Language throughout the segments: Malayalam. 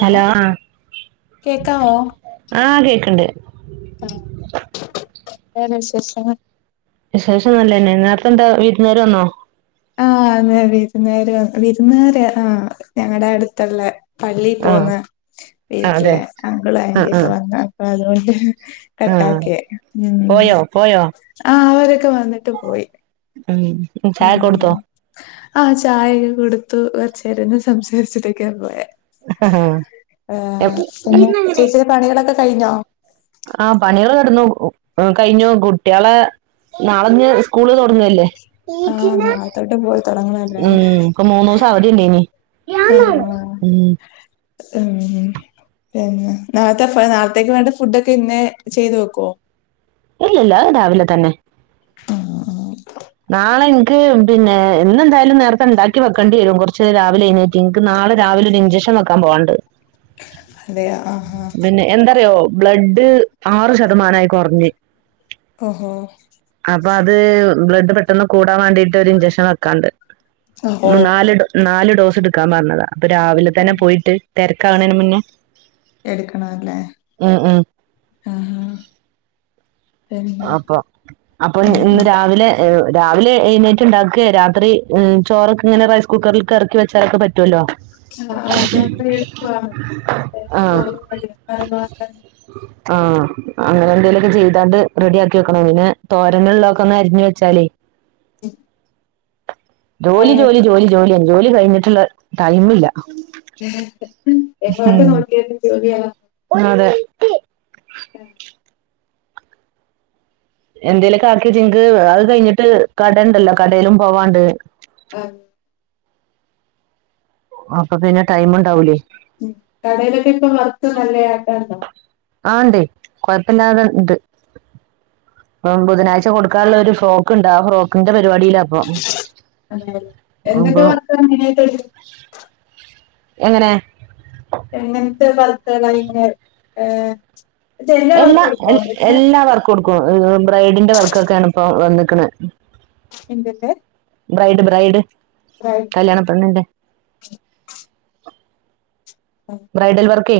ഹലോ ആ കേക്കാവോ ആഹ് കേക്ക്ണ്ട് ആഹ വേറെ വിശേഷം വിശേഷം നല്ലന്നെ നേരത്തെ എന്താ വിർന്നാർ വന്നോ ആഹ് അന്നാ വിരുന്നേര വിരുന്നേര് ആഹ ഞങ്ങളടെ അടുത്തുള്ളേ പള്ളി ആ പോന്ന ആ അതെ വീട്ടില്െ അങ്കളും ആ ആന്റി ആ ഒക്കെ വന്ന അപ്പ അതുകൊണ്ട് ആ കട്ടാക്കിയ ഉ പോയോ പോയോ ആ അവരൊക്കെ വന്നിട്ട് പോയി ഉം ചായ ഉം കൊടുത്തോ ആഹ് ചായ കൊടുത്തു കുറച്ച്രുരുന്നു സംസാരിച്ചിട്ടൊക്കെയാ പോയ ഏർ പിന്നെ ചെറ ചെറിയ പണികളൊക്കെ കഴിഞ്ഞോ ആ പണികൾ കിടന്നു കഴിഞ്ഞു കുട്ടികളെ നാളെഞ് സ്കൂള്ോ ഉ ആഹ് നാളെത്തൊട്ട് പോയി തുടങ്ങണല്ലേ ഇപ്പ മൂന്നു ദിവസം അവധി ഉണ്ടേനി ആഹ് ഉം ഉ പിന്നെ നാളത്തെ നാളത്തേക്ക് വേണ്ട ഫുഡ ഒക്കെ ഇന്നെ ചെയ്തു വെക്കുവോ ഇല്ലല്ല അത് രാവിലെ തന്നെ നാളെ എനിക്ക് പിന്നെ ഇന്ന്െന്തായാലും നേരത്തെ ഉണ്ടാക്കി വെക്കേണ്ടി വരും കുറച്ച് രാവിലെ നിങ്ങക്ക് നാളെ രാവിലെ ഒരു ഇൻചെക്ഷൻ നക്കാ പോകണ്ട് അതെ ആ പിന്നെ എന്താറിയോ ബ്ലഡ് ആറു ശതമാനമായി കുറഞ് ആഹോ അപ്പൊ അത് ബ്ലഡ് പെട്ടെന്ന് കൂടാൻ വേണ്ടിയിട്ട് ഒരു ഇഞ്ചെക്ഷൻ വെക്കാണ്ട് ഓ നാല് ഡ് നാല് ഡോസ് എടുക്കാൻ പറഞ്ഞതാ അപ്പൊ രാവിലെ തന്നെ പോയിട്ട് തിരക്ക കാണന് മുന്നേ എടുക്കണ അല്ലേ ഉം ഉം ആ അപ്പൊ അപ്പൊ ഇന്ന് ഉം രാവിലെ രാവിലെ എഴണേറ്റ് ഉണ്ടാക്ക രാത്രി ചോറൊക്കെ ഇങ്ങനെ റൈ കുക്കറിൽ ക ഇറക്കി വെച്ചാലൊക്കെ പറ്റുവല്ലോ ആ [unintelligible] ആഹ് അങ്ങനെ എന്തേലൊക്കെ ചെയ്താണ്ട് റെഡി ആക്കി വെക്കണം പിന്നെ തോരന്ള്ളതൊക്കെ ഒന്ന് അരിഞ്ഞ് വെച്ചാലേ ഉം ജോലി ജോലി ജോലി ജോലി ജോലി കഴിഞ്ഞിട്ടുള്ള ടൈമില്ല എങ്ങോട്ട് ഉം നോക്കിയാലും ജോലികള അതെ [inaudible] എന്തേലൊക്കെ ആക്കിയെച്ച ഇൻക് അത് കഴിഞ്ഞിട്ട് കടണ്ടല്ലോ കടയിലും പോവാണ്ട് ആഹ് അപ്പൊ പിന്നെ ടൈം ഇണ്ടാവൂലേയ് ഉം കടയിലൊക്കെ ഇപ്പ [unintelligible] ആ ഇണ്ടേയ് കൊഴപ്പല്ലാതെണ്ട് ഉം ബുധനാഴ്ച കൊടുക്കാനുള്ള ഒരു ഫ്രോക്ക്ണ്ട് ആ ഫ്രോക്കിന്റെ പരിപാടിയില അതേ എന്തൊക്കെ അപ്പൊ വർക്കാണ് മെയിൻ ആയിട്ട് എങ്ങനെ എങ്ങനത്തെ വർക്കേളാ [unintelligible] എല്ലാ എല്ലാ വർക്കും എടുക്കും ബ്രൈഡിന്റെ വർക്കൊക്കെയാണ് ഇപ്പൊ വന്നേ ക്കണ എന്തിന്റെ ബ്രൈഡ് ബ്രൈഡ് കല്യാണ പെണ്ണിന്റെ ബ്രൈഡൽ വർക്കേ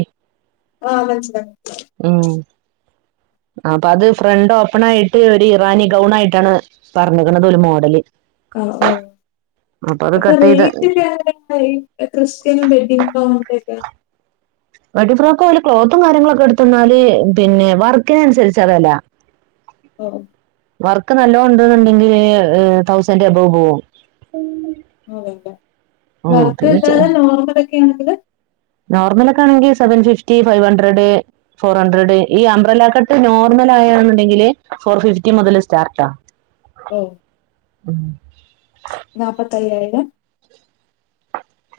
ആഹ് മനസിലായി ഉം [inaudible] അപ്പൊ അത് ഫ്രണ്ട് ഓപ്പൺ ആയിട്ട് ഒരു ഇറാനി ഗൗൺ ആയിട്ടാണ് പറഞ്ഞിക്കണത് ഒരു മോഡല് ആ ഓ അപ്പൊ അത് അപ്പ കട്ട് ചെയ്ത് റേറ്റക്ക ഈ ക്രിസ്റ്റ്യൻ വെഡിങ് ഗൗണിൻ്റെ ഒക്കെ വെണ്ടിംഗ് ഫ്രോക്ക് ഒരു ക്ലോത്തും കാര്യങ്ങളൊക്കെ എടുത്തന്നാല് പിന്നെ വർക്കിന് അനുസരിച്ച വില ഓ വർക്ക് നല്ലൊ ഉണ്ടെന്നു ഒണ്ടങ്കിൽ തൗസൻ്റ് എബോ പോവും അതെതെ ഉം വർക്ക് അല്ലാതെ നോർമല് ഒക്കെ ആണെങ്കില് നോർമല് ഒക്കെ ആണെങ്കിൽ seven fifty five hundred four hundred ഈ അമ്പ്രല്ല കട്ട് നോർ മാണെന്നുണ്ടെങ്കിൽ ഫോർ ഫിഫ്റ്റി മുതൽ സ്റ്റാർട്ട ഓ ഉം നാപ്പത്തയ്യായിരം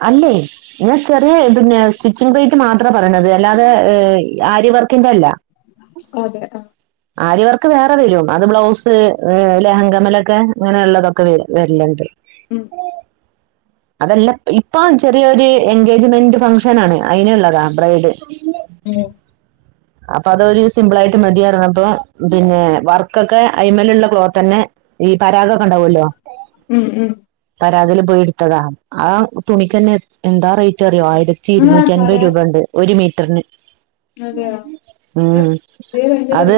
അല്ലേ ഇന്നാ ചെറിയ പിന്നെ സ്റ്റിച്ചിങ് റേറ്റ് മാത്ര പറയണത് അല്ലാതെ ആര്യ വർക്കിന്റെ അല്ല അതെ ആ ആര്യ വർക്ക് വേറെ വരു അത് ബ്ലൗസ് ലെഹങ്കമലൊക്കെ അങ്ങനെയുള്ളള്ളതൊക്കെ വ വരിലുണ്ട് ഉം അതല്ല ഇപ്പൊ ചെറിയൊരു എൻഗേജ്മെന്റ് ഫംഗ്ഷൻ ആണ് അയിന്ള്ളതാ ബ്രൈഡ് ഉം അപ്പൊ അതൊരു സിംപിൾ ആയിട്ട് മതിയറണപ്പം പിന്നെ വർക്കൊക്കെ അയിമല്ള്ള ക്ലോത്ത് തന്നെ ഈ പരാഗൊക്കെണ്ടാവല്ലോ ഉം ഉം പോ എടുത്തതാണ് ആ തുണിക്ക്ന്നെ എന്താ റേറ്റ് അറിയോ ആ ഇരുന്നൂറ്റി അൻപത് രൂപ ഉണ്ട് ഒരു മീറ്ററിന് അതെയ ഉം അത്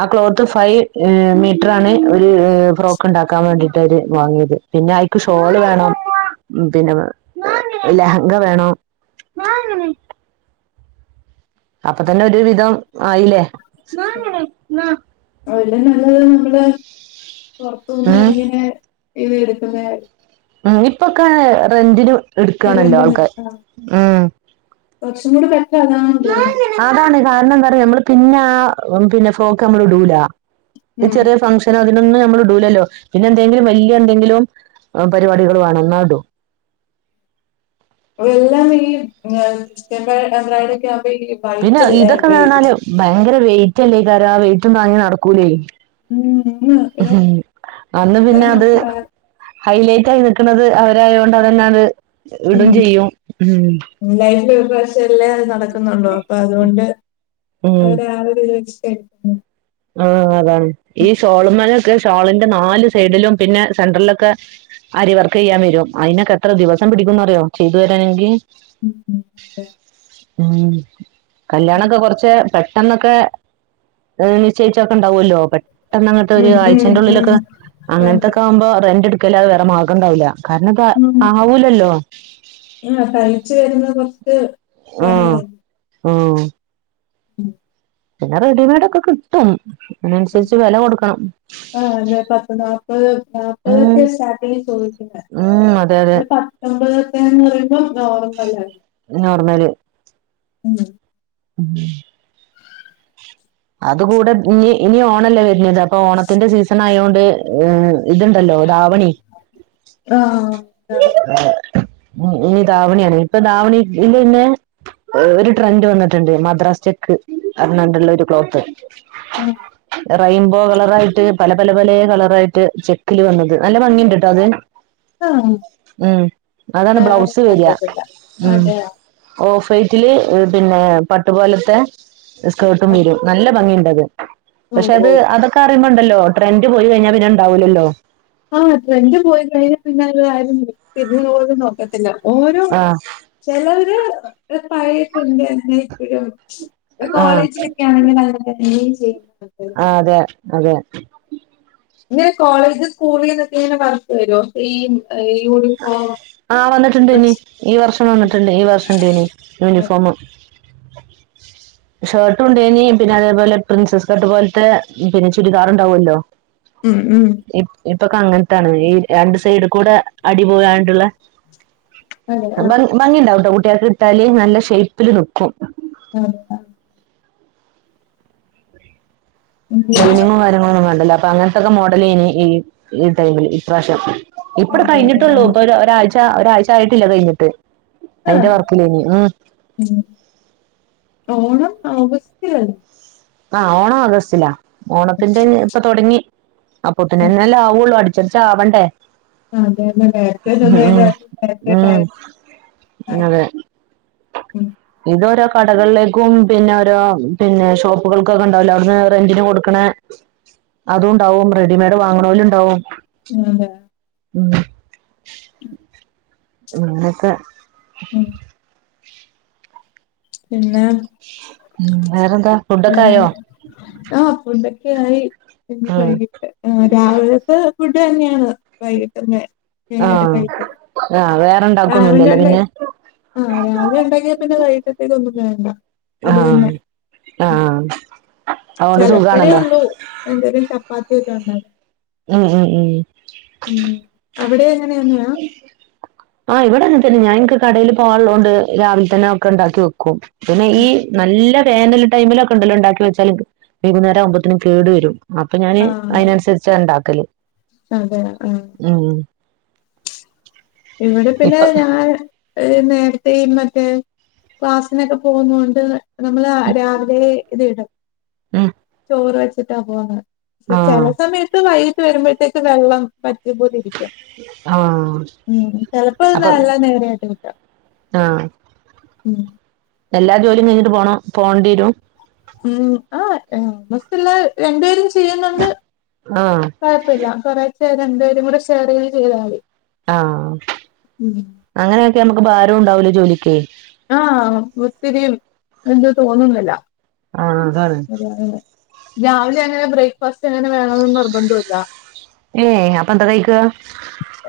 ആ ക്ലോത്ത് ഫൈവ് മീറ്റർ ആണ് ഒരു ഫ്രോക്ക് ഉണ്ടാക്കാൻ വേണ്ടിട്ടവര് വാങ്ങിയത് പിന്നെ ഐക്ക് ഷോള് വേണം പിന്നെ ലഹങ്ക വേണം [unintelligible] അപ്പൊ തന്നെ ഒരു വിധം ആയില്ലേ.. [unintelligible] പുറത്തനിന്ന് ഉം എങ്ങനെ ഇത് എടുക്കുന്നെ? ഉ ഇപ്പൊക്കെ റെന്റിന് എട്ക്കാണല്ലോ റെന്റിന് ആൾക്കാാര് എടുക്കാം ഉം [unintelligible] തോന്നുന്നു അതാണ് കാര്ണെന്തറിയോ മ്മള് പിന്നാ പിന്നെ ഫ്രോകമ്മള്ടുൂല ഈ ഉം ചെറിയ ഫംഗഷന ന്ന് മ്മള് ടൂലല്ലോ പിന്നെ എന്തെങ്കിലും വല്യന്തെങ്കിലും പരിപാടികള് വാണം ന്നാടും. [unintelligible] പിന്നെ വൈറ്റ് അല്ലേ ഇതൊക്കന്നർഞാല് ഉപയോഗിക്കുന്നത് ഭയങ്കര വെയിറ്റ് അല്ലേകാരം ആ വെയിറ്റും താങ്ങി നടക്കൂലേ മൂന്ന് ഒരു അന്ന് ഒന്നര പിന്നെ അത് മണിക്കൂർ ഹൈലൈറ്റ് ആയി [unintelligible] അവരായോണ്ടതങ്ങനെ ഇടും ചെയ്യും ഉം ലൈഫിൽ ഒരു പ്രാവശ്യല്ലേ അത് നടക്കുന്നുള്ളോ അപ്പൊ അതുകൊണ്ട് അവര് [unintelligible] ആ ആ അതാണ് ഈ ശോള്മല ഷോളിന്റെ നാല് സൈഡിലും പിന്നെ സെന്റർലൊക്കെ ആരിവർക്കെയ്യാൻ വെരും അയിനൊക്കെ എത്ര ദിവസം പിടിക്കുംന്നറിയോ ചെയ്തു വരാനെങ്കിൽ [inaudible] ഉ കല്യാണൊക്കെ കൊറച്ചേ പെട്ടെന്നൊക്കെ [unintelligible] നിച്ചയ്ചോക്കണ്ടാവല്ലോ പെട്ടെന്നങ്ങട്ട് ഉം, ഒരു ഉം, ആഴ്ചന്റെ ഉം. ഉള്ളിലൊക്കെ അതെ. അങ്ങനത്തൊക്കെ ആവുമ്പോ റെന്റ് ക്കല്ലാതെ വേറെമാർഗണ്ടാവൂല കാര്ണത് ഉം. ആവൂലല്ലോ ആ, തയ്ച്ച് വരുന്ന [unintelligible] ആ [inaudible] പിന്നെ റെഡിമെയ്ടൊക്കെ കിട്ടും അതിനനുസരിച്ച് വെല കൊടുക്കണം ആഹ [unintelligible] പത്ത്നാപ്പത് ഉം നാപ്പതൊക്കെ സ്റ്റാർട്ടിങ് ചോയ് ഉം അതെ അതെ അത് പത്തൊമ്പത്തെന്ന് പറയുമ്പം. [unintelligible] നോർമല്. മ് ഉംഹ് അത്‌ കൂടെ ഇനി ഇനി ഓണല്ലേ വര്ന്നത് അപ്പൊ ഓണത്തിന്റെ സീസണായോണ്ട്. ഇത്ണ്ടല്ലോ ദാവണി. ആ [inaudible] ഇനി ദാവണിയാണ് ഇപ്പൊ ധാവണി ഈല്ലന്നെ. ഒരു ട്രെൻഡ വന്ന്ട്ട്ണ്ട് മദ്രാസ് ചെക്ക് ർഞ്ഞാണ്ടുള്ളൊരു ക്ലോത്ത്. ആ റെയിൻബോ കളറായിട്ട് പല പല പല കളറായിട്ട് ചെക്കില് വന്നത് നല്ല ഭംഗിയുണ്ട് ട്ടോ അത്. ആഹ് ഉം അതാണ് വേറെ ബ്ലൗസ് വെരാ കണ്ടിട്ടില്ല. ഉം അതെയോ ഓഫ് വൈറ്റില് പിന്നെ പട്ടുപോലത്തെ സ്കേട്ടും വരും നല്ല ഭംഗിണ്ടത്. പക്ഷെ ഓഹ് അത് ഓഹ് അതൊക്കെ അറിമ്പോണ്ടല്ലോ ട്രെൻഡ് പോയി കഴിഞ്ഞാ പിന്നെ ഉണ്ടാവൂലല്ലോ? ആന്നെ ട്രെൻഡ് പോയി കഴിഞ്ഞ പിന്നെ ആരും തിരിഞ്ഞ്പോലും നോക്കത്തില്ല. ഓരോ ആഹ് ചിലവര് പഴേട്ടന്റെനെ. [unintelligible] ആഹ് കോളേജിലൊക്കെ ആണെങ്കിൽ [unintelligible] ചെയ്യുന്നു. ആ അതെ അതെ. ഇനൊര് കോളേജ് സ്കൂളി നിന്നൊക്കെ ഇങ്ങനെ പർഞ്ഞ് ട്ട്വെരോ. [unintelligible] [unintelligible] ആ വന്നിട്ടുണ്ടെന്ന് ഡ്രസ് ഈ വർഷം വന്നിട്ടുണ്ട് ഈ വർഷം ഇൺടൈന് അതെ. യൂണിഫോമ്. ഷർട്ടും ഉണ്ടേയ്ന് പിന്നെ അതേപോലെ പ്രിൻസസ് കർട്ട് പോലത്തെ പിന്നെ ചുരിദാറുണ്ടാവല്ലോ. ഉം ഉം. ഇപ്പൊക്കെ അങ്ങൻത്താണ് ഈ രണ്ട് സൈഡ് കൂടെ അടി. [unintelligible] അതെ ആഹ് ബംഗ ഭംഗി ഉണ്ടാവട്ടോ കുട്ടികൾക്ക് ഇട്ടാല് നല്ല ഷേ്യ്പ്പില് നിക്കും. അക്ക [unintelligible] ലൈനിങ്ങും കാര്യങ്ങളൊ ഒന്നും വേണ്ടല്ലോ, അപ്പൊ അങ്ങനത്തെൊക്കെ മോഡല് അയ്നി ഈ ഈ ടൈമില് ഇപ്രാവശ്യം ഇപ്പങ്ങട്ട് അതെ അതെ കഴിഞ്ഞിട്ടുള്ളൂ ആഹ് ഇപ്പൊ ഒരാഴ്ച ഒരാഴ്ച ആയിട്ടില്ല കഴിഞ്ഞിട്ട് അയിന്റെ ആഹ് വർക്കിലേനി ഉം ഉം ഓണം ഓഗസ്റ്റിലല്ലേ ആഹ് ഓണം ആഗസ്റ്റിലലാ ഓണത്തിന്റെ ഓഗസ്റ്റിലല്ലേ ഇപ്പൊ തുടങ്ങി അപ്പത്തിനെന്നല്ലേ ആവള്ളൂ അടിച്ചടച്ച ആവണ്ടേ ആ അതെെ ബ ഉം ഒ ഉം [unintelligible] അതെ ഇതൊരോ കടകളിലേക്കും പിന്നെ ഓരോ പിന്നെ ഷോപ്പ പൂക്കൾക്കൊക്കെ [unintelligible] ഉണ്ടാവൂലേ അവിടുന്ന് റെന്റിന് കൊടുക്കണെ, അതും ഉണ്ടാവും റെഡിമെയ്ഡ് വാങ്ങനോലും ഉണ്ടാവും ആല്ല [unintelligible] ഉം ഉം നിങ്ങക്കെ [unintelligible] ഉം പിന്നെ ഉം വേറെന്താ ഫുഡൊക്കെ ഏഹ് ആയോ [unintelligible] ായി പിെ [unintelligible] ഉം വൈകിട്ട് രാവിലത്തെ ഫുഡ് തന്നെയാണ് വൈകിട്ടത് [inaudible] നട്ട ആഹ് കഴിക്കില്ല ആഹ് വേറെ രാമാട ഇണ്ടാക്കൊന്നുല്ലല്ലേ പിന്നെ [unintelligible] ആഹ രാവിലെ ഉണ്ടാക്കിയ പിന്നെ കഴ ഇത്തേ [unintelligible] ഇത് ഒന്നും വേണ്ട അത് തന്നെ ആഹ് ആഹ് അതുകൊണ്ട് ചിലപ്പഴേ സുഖാണല്ലോ ഉള്ളൂ എന്തെലും ചപ്പാത്തി ഒക്കെയുണ്ടാക്കും ഉം ഉം ഉം ഉം അവിടെ എങ്ങനെയാ ആഹ് ഇവിടങ്ങനെതന്നെ ഞാൻ ഇന്ക് കടയിൽപോവാൻള്ളൊണ്ട് രാവിലെ തന്നെ ഒക്കെ ഉണ്ടാക്കി വെക്കും പിന്നെ ആ ഈ നല്ല വേനൽ ടൈമിലൊക്കെ ഉണ്ടല്ലോ ഉണ്ടാക്കി വെച്ചാലും വൈുന്നേരം ആകുമ്പോത്തിനും കേടു വരും അപ്പൊ ഞാന് ആ അയ്നനുസരിച്ച ഉണ്ടാക്കല്. അതെ ആഹ ഉം ഇവിടെ പിന്നെ ഇപ്പൊ ഞാൻ - നേരത്തെയ മറ്റേ ക്ലാസിനൊക്കെ പോകുന്നുണ്ട് - നമ്മള് രാവിലെ ഇത് ഇടും ഉം ചോറ് വെച്ചിട്ടാ പോന്നേ? പക്ഷെ ആഹ് ചില സമയത്ത് വൈകിട്ട് വരുമ്പോഴത്തേക്ക് വെള്ളം. പോലെ ഇരിക്കും. ആഹ ഉം ചെലപ്പോ ന നല്ല നേരായിട്ട് കിട്ടാം ആഹ് ഉം എല്ലാ ജോലിയും കഴിഞ്ഞിട്ട് പോണം പോണ്ടിരും ഉ ആ് മസ്ല്ല രണ്ടപേരും [unintelligible] ചെയ്യുന്നുണ്ട് ആഹ് കൊഴപ്പല്ല കുറേ ഷേ രണ്ട പേരും കൂടെ ഷെയർ ചെയ്ത് ചെയ്താൽ മതി. ആഹ ഉം അങ്ങനെയൊക്കെ നമുക്ക് ഭാരം ഉണ്ടാവലോ ജോലികെ ആഹ് ഒത്തിരി എന്ത് തോന്നുന്നില്ല ആ അതാണ്. രാവിലെ എങ്ങനെ ബ്രേക്ക്ഫാസ്റ്റ് എങ്ങനെ വേണൊന്ന് നിർബന്ധല്ല. ഏഹ് അപ്പൊ എന്താ കഴിക്കുക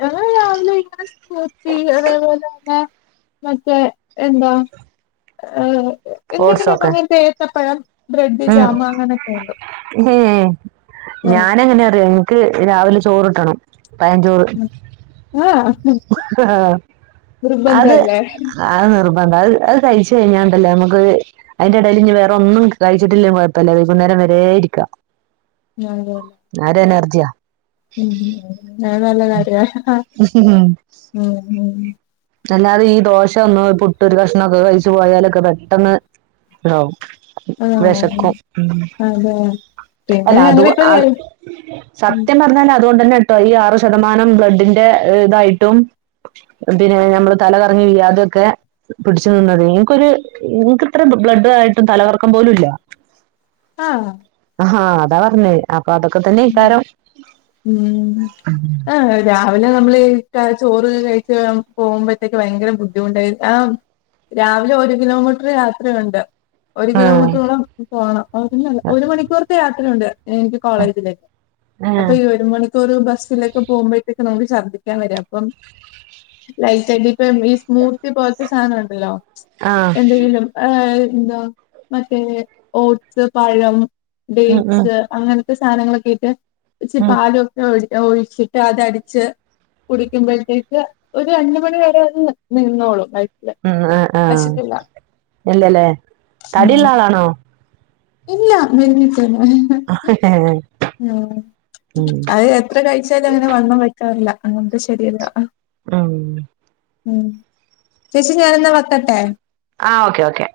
എ ഞ ഇങ്ങനെ എത്തി അതേപോലെ തന്നെ മറ്റേ എന്താ ഹ് ഹേ എന്തെങ്കിലും ഓട്സൊക്കെ അങ്ങനത്തെ ഏത്തപ്പഴം. ബ്രെഡ് ഉം ജാം അങ്ങനൊക്കെ ഉണ്ടോ ഹേ ആഹ് ഞാന എങ്ങനെ അറിയോ എനിക്ക് രാവിലെ ചോറിട്ടണം. ഉ ആഹ [unintelligible] മ്ഹാആഹാഅത് അ അ അത് കഴിച്ച കഴഞ്ഞണ്ടല്ല നമക്ക് അതിന്റെ ഇടയിൽ ഇഇഞ് വേറെ ഒന്നും കഴിച്ചിട്ടില്ല കുഴപ്പല്ല നേര വരെ ഇരിക്കാം നതല്ലേ [unintelligible] [unintelligible] ആ ഒരു എനർജിയാ ഉം, അത് നല്ല, കാര്യാ, ഹഹ്, ഹഹ, ഉം, ഉം അല്ലാതെ ഈ ദോശ ഒന്നും പുട്ട് ഒരു കഷ്ണംമൊക്കെ കഴിച്ചു പോയാലൊക്കെ പെട്ടെന്ന് ഇടാവും ആഹ് വെഷക്കും, ഉം അതെ പിന്നെ അല്ല, അത്, ഞങ്ങളിപ്പോ ആ, ഹെൽ സത്യം, പറഞ്ഞാല് അതുകൊണ്ടെന്നെ, ട്ടോ, ഈ ആറ് ശതമാനം, ബ്ലഡിന്റെ, ഇ, ഇതായിട്ടും പിന്നെ, നമ്മള്, തലകറങ്ങി, വീഴാ, അതൊക്കെ, പിടിച്ച്ന്നത്, ങ്ങക്കൊരു, ഇങ്ങക്കിത്ര, ബ്ലഡ്‌, ട്ട് തലറക്കം, പോലുംല്ല ആഹ ഹഹാ, അതാ, പറഞ്ഞേ അപ്പൊ അതൊക്കെ തന്നെ മ്മ്, ഇക്കാരം ഉം, അ, രാവിലെ നമ്മള് ക്ക, ചോറ്, കഴിക്ക, എം, പോവുമ്പഴത്തേക്കും, വയ്യെങ്കര, ബുദ്ധിമുട്ട രാവിലെ, ഒരു, കിലോമീറ്റർ, യാത്രയുണ്ട് ഒരു ആഹ് കിലോമീറ്ററോളം, പോണം, ഒന്നല്ല, ഒരു, മണിക്കൂർത്തെ, യാത്രയുണ്ട്, എനിക്ക്, കോളേജ് അപ്പൊ, ആഹ് ഈ, ഒരു മണിക്കൂർ, ബസ്സിലൊക്കെ, പോകുമ്പോത്തെക്കെ, നമുക്ക്, ഷർദ്ധിക്കാൻ, വരാ, അപ്പം ലൈറ്റായിട്ടിപ്പോ, മ്മ്, ഈ, സ്മൂത്തി, പോലെത്തെ, സാനംണ്ടല്ലോ ആഹ് എന്തെങ്കിലും, ഹ, എന്താ, മറ്റേ, ഓട്സ്, പഴം ഉം ഉം ഡേറ്റ്സ്, അങ്ങനത്തെ, സാനങ്ങളൊക്കെട്ട്, ഇച്ചി, ഉം പാലൊക്കെ, ഒഴി ഒഴിച്ചിട്ട്, അതടിച്ച് കുടിക്കുമ്പോഴത്തേക്ക്, ഒരു, അഞ്ച്, മണി, വരെ, അത്, നിക്ക്, നിന്നോളൂ അ, ആ, ആ, ഇല്ലല്ലേ, തടിള്ളളാണോ ഇല്ലാ, മെലിഞ്ഞിട്ടെന്നെ ആ, ഹഹ ഉം, അത്, എത്ര കഴിച്ചാലും, അങ്ങനെ, വണ്ണം, വെക്കാറില്ല, അങ്ങനത്തെ, ശരീരാ ആഹ് ഉം, ചേച്ചി, ഞാനെന്നാ, വക്കട്ടെ ആ ഓക്കെ ഓക്കെ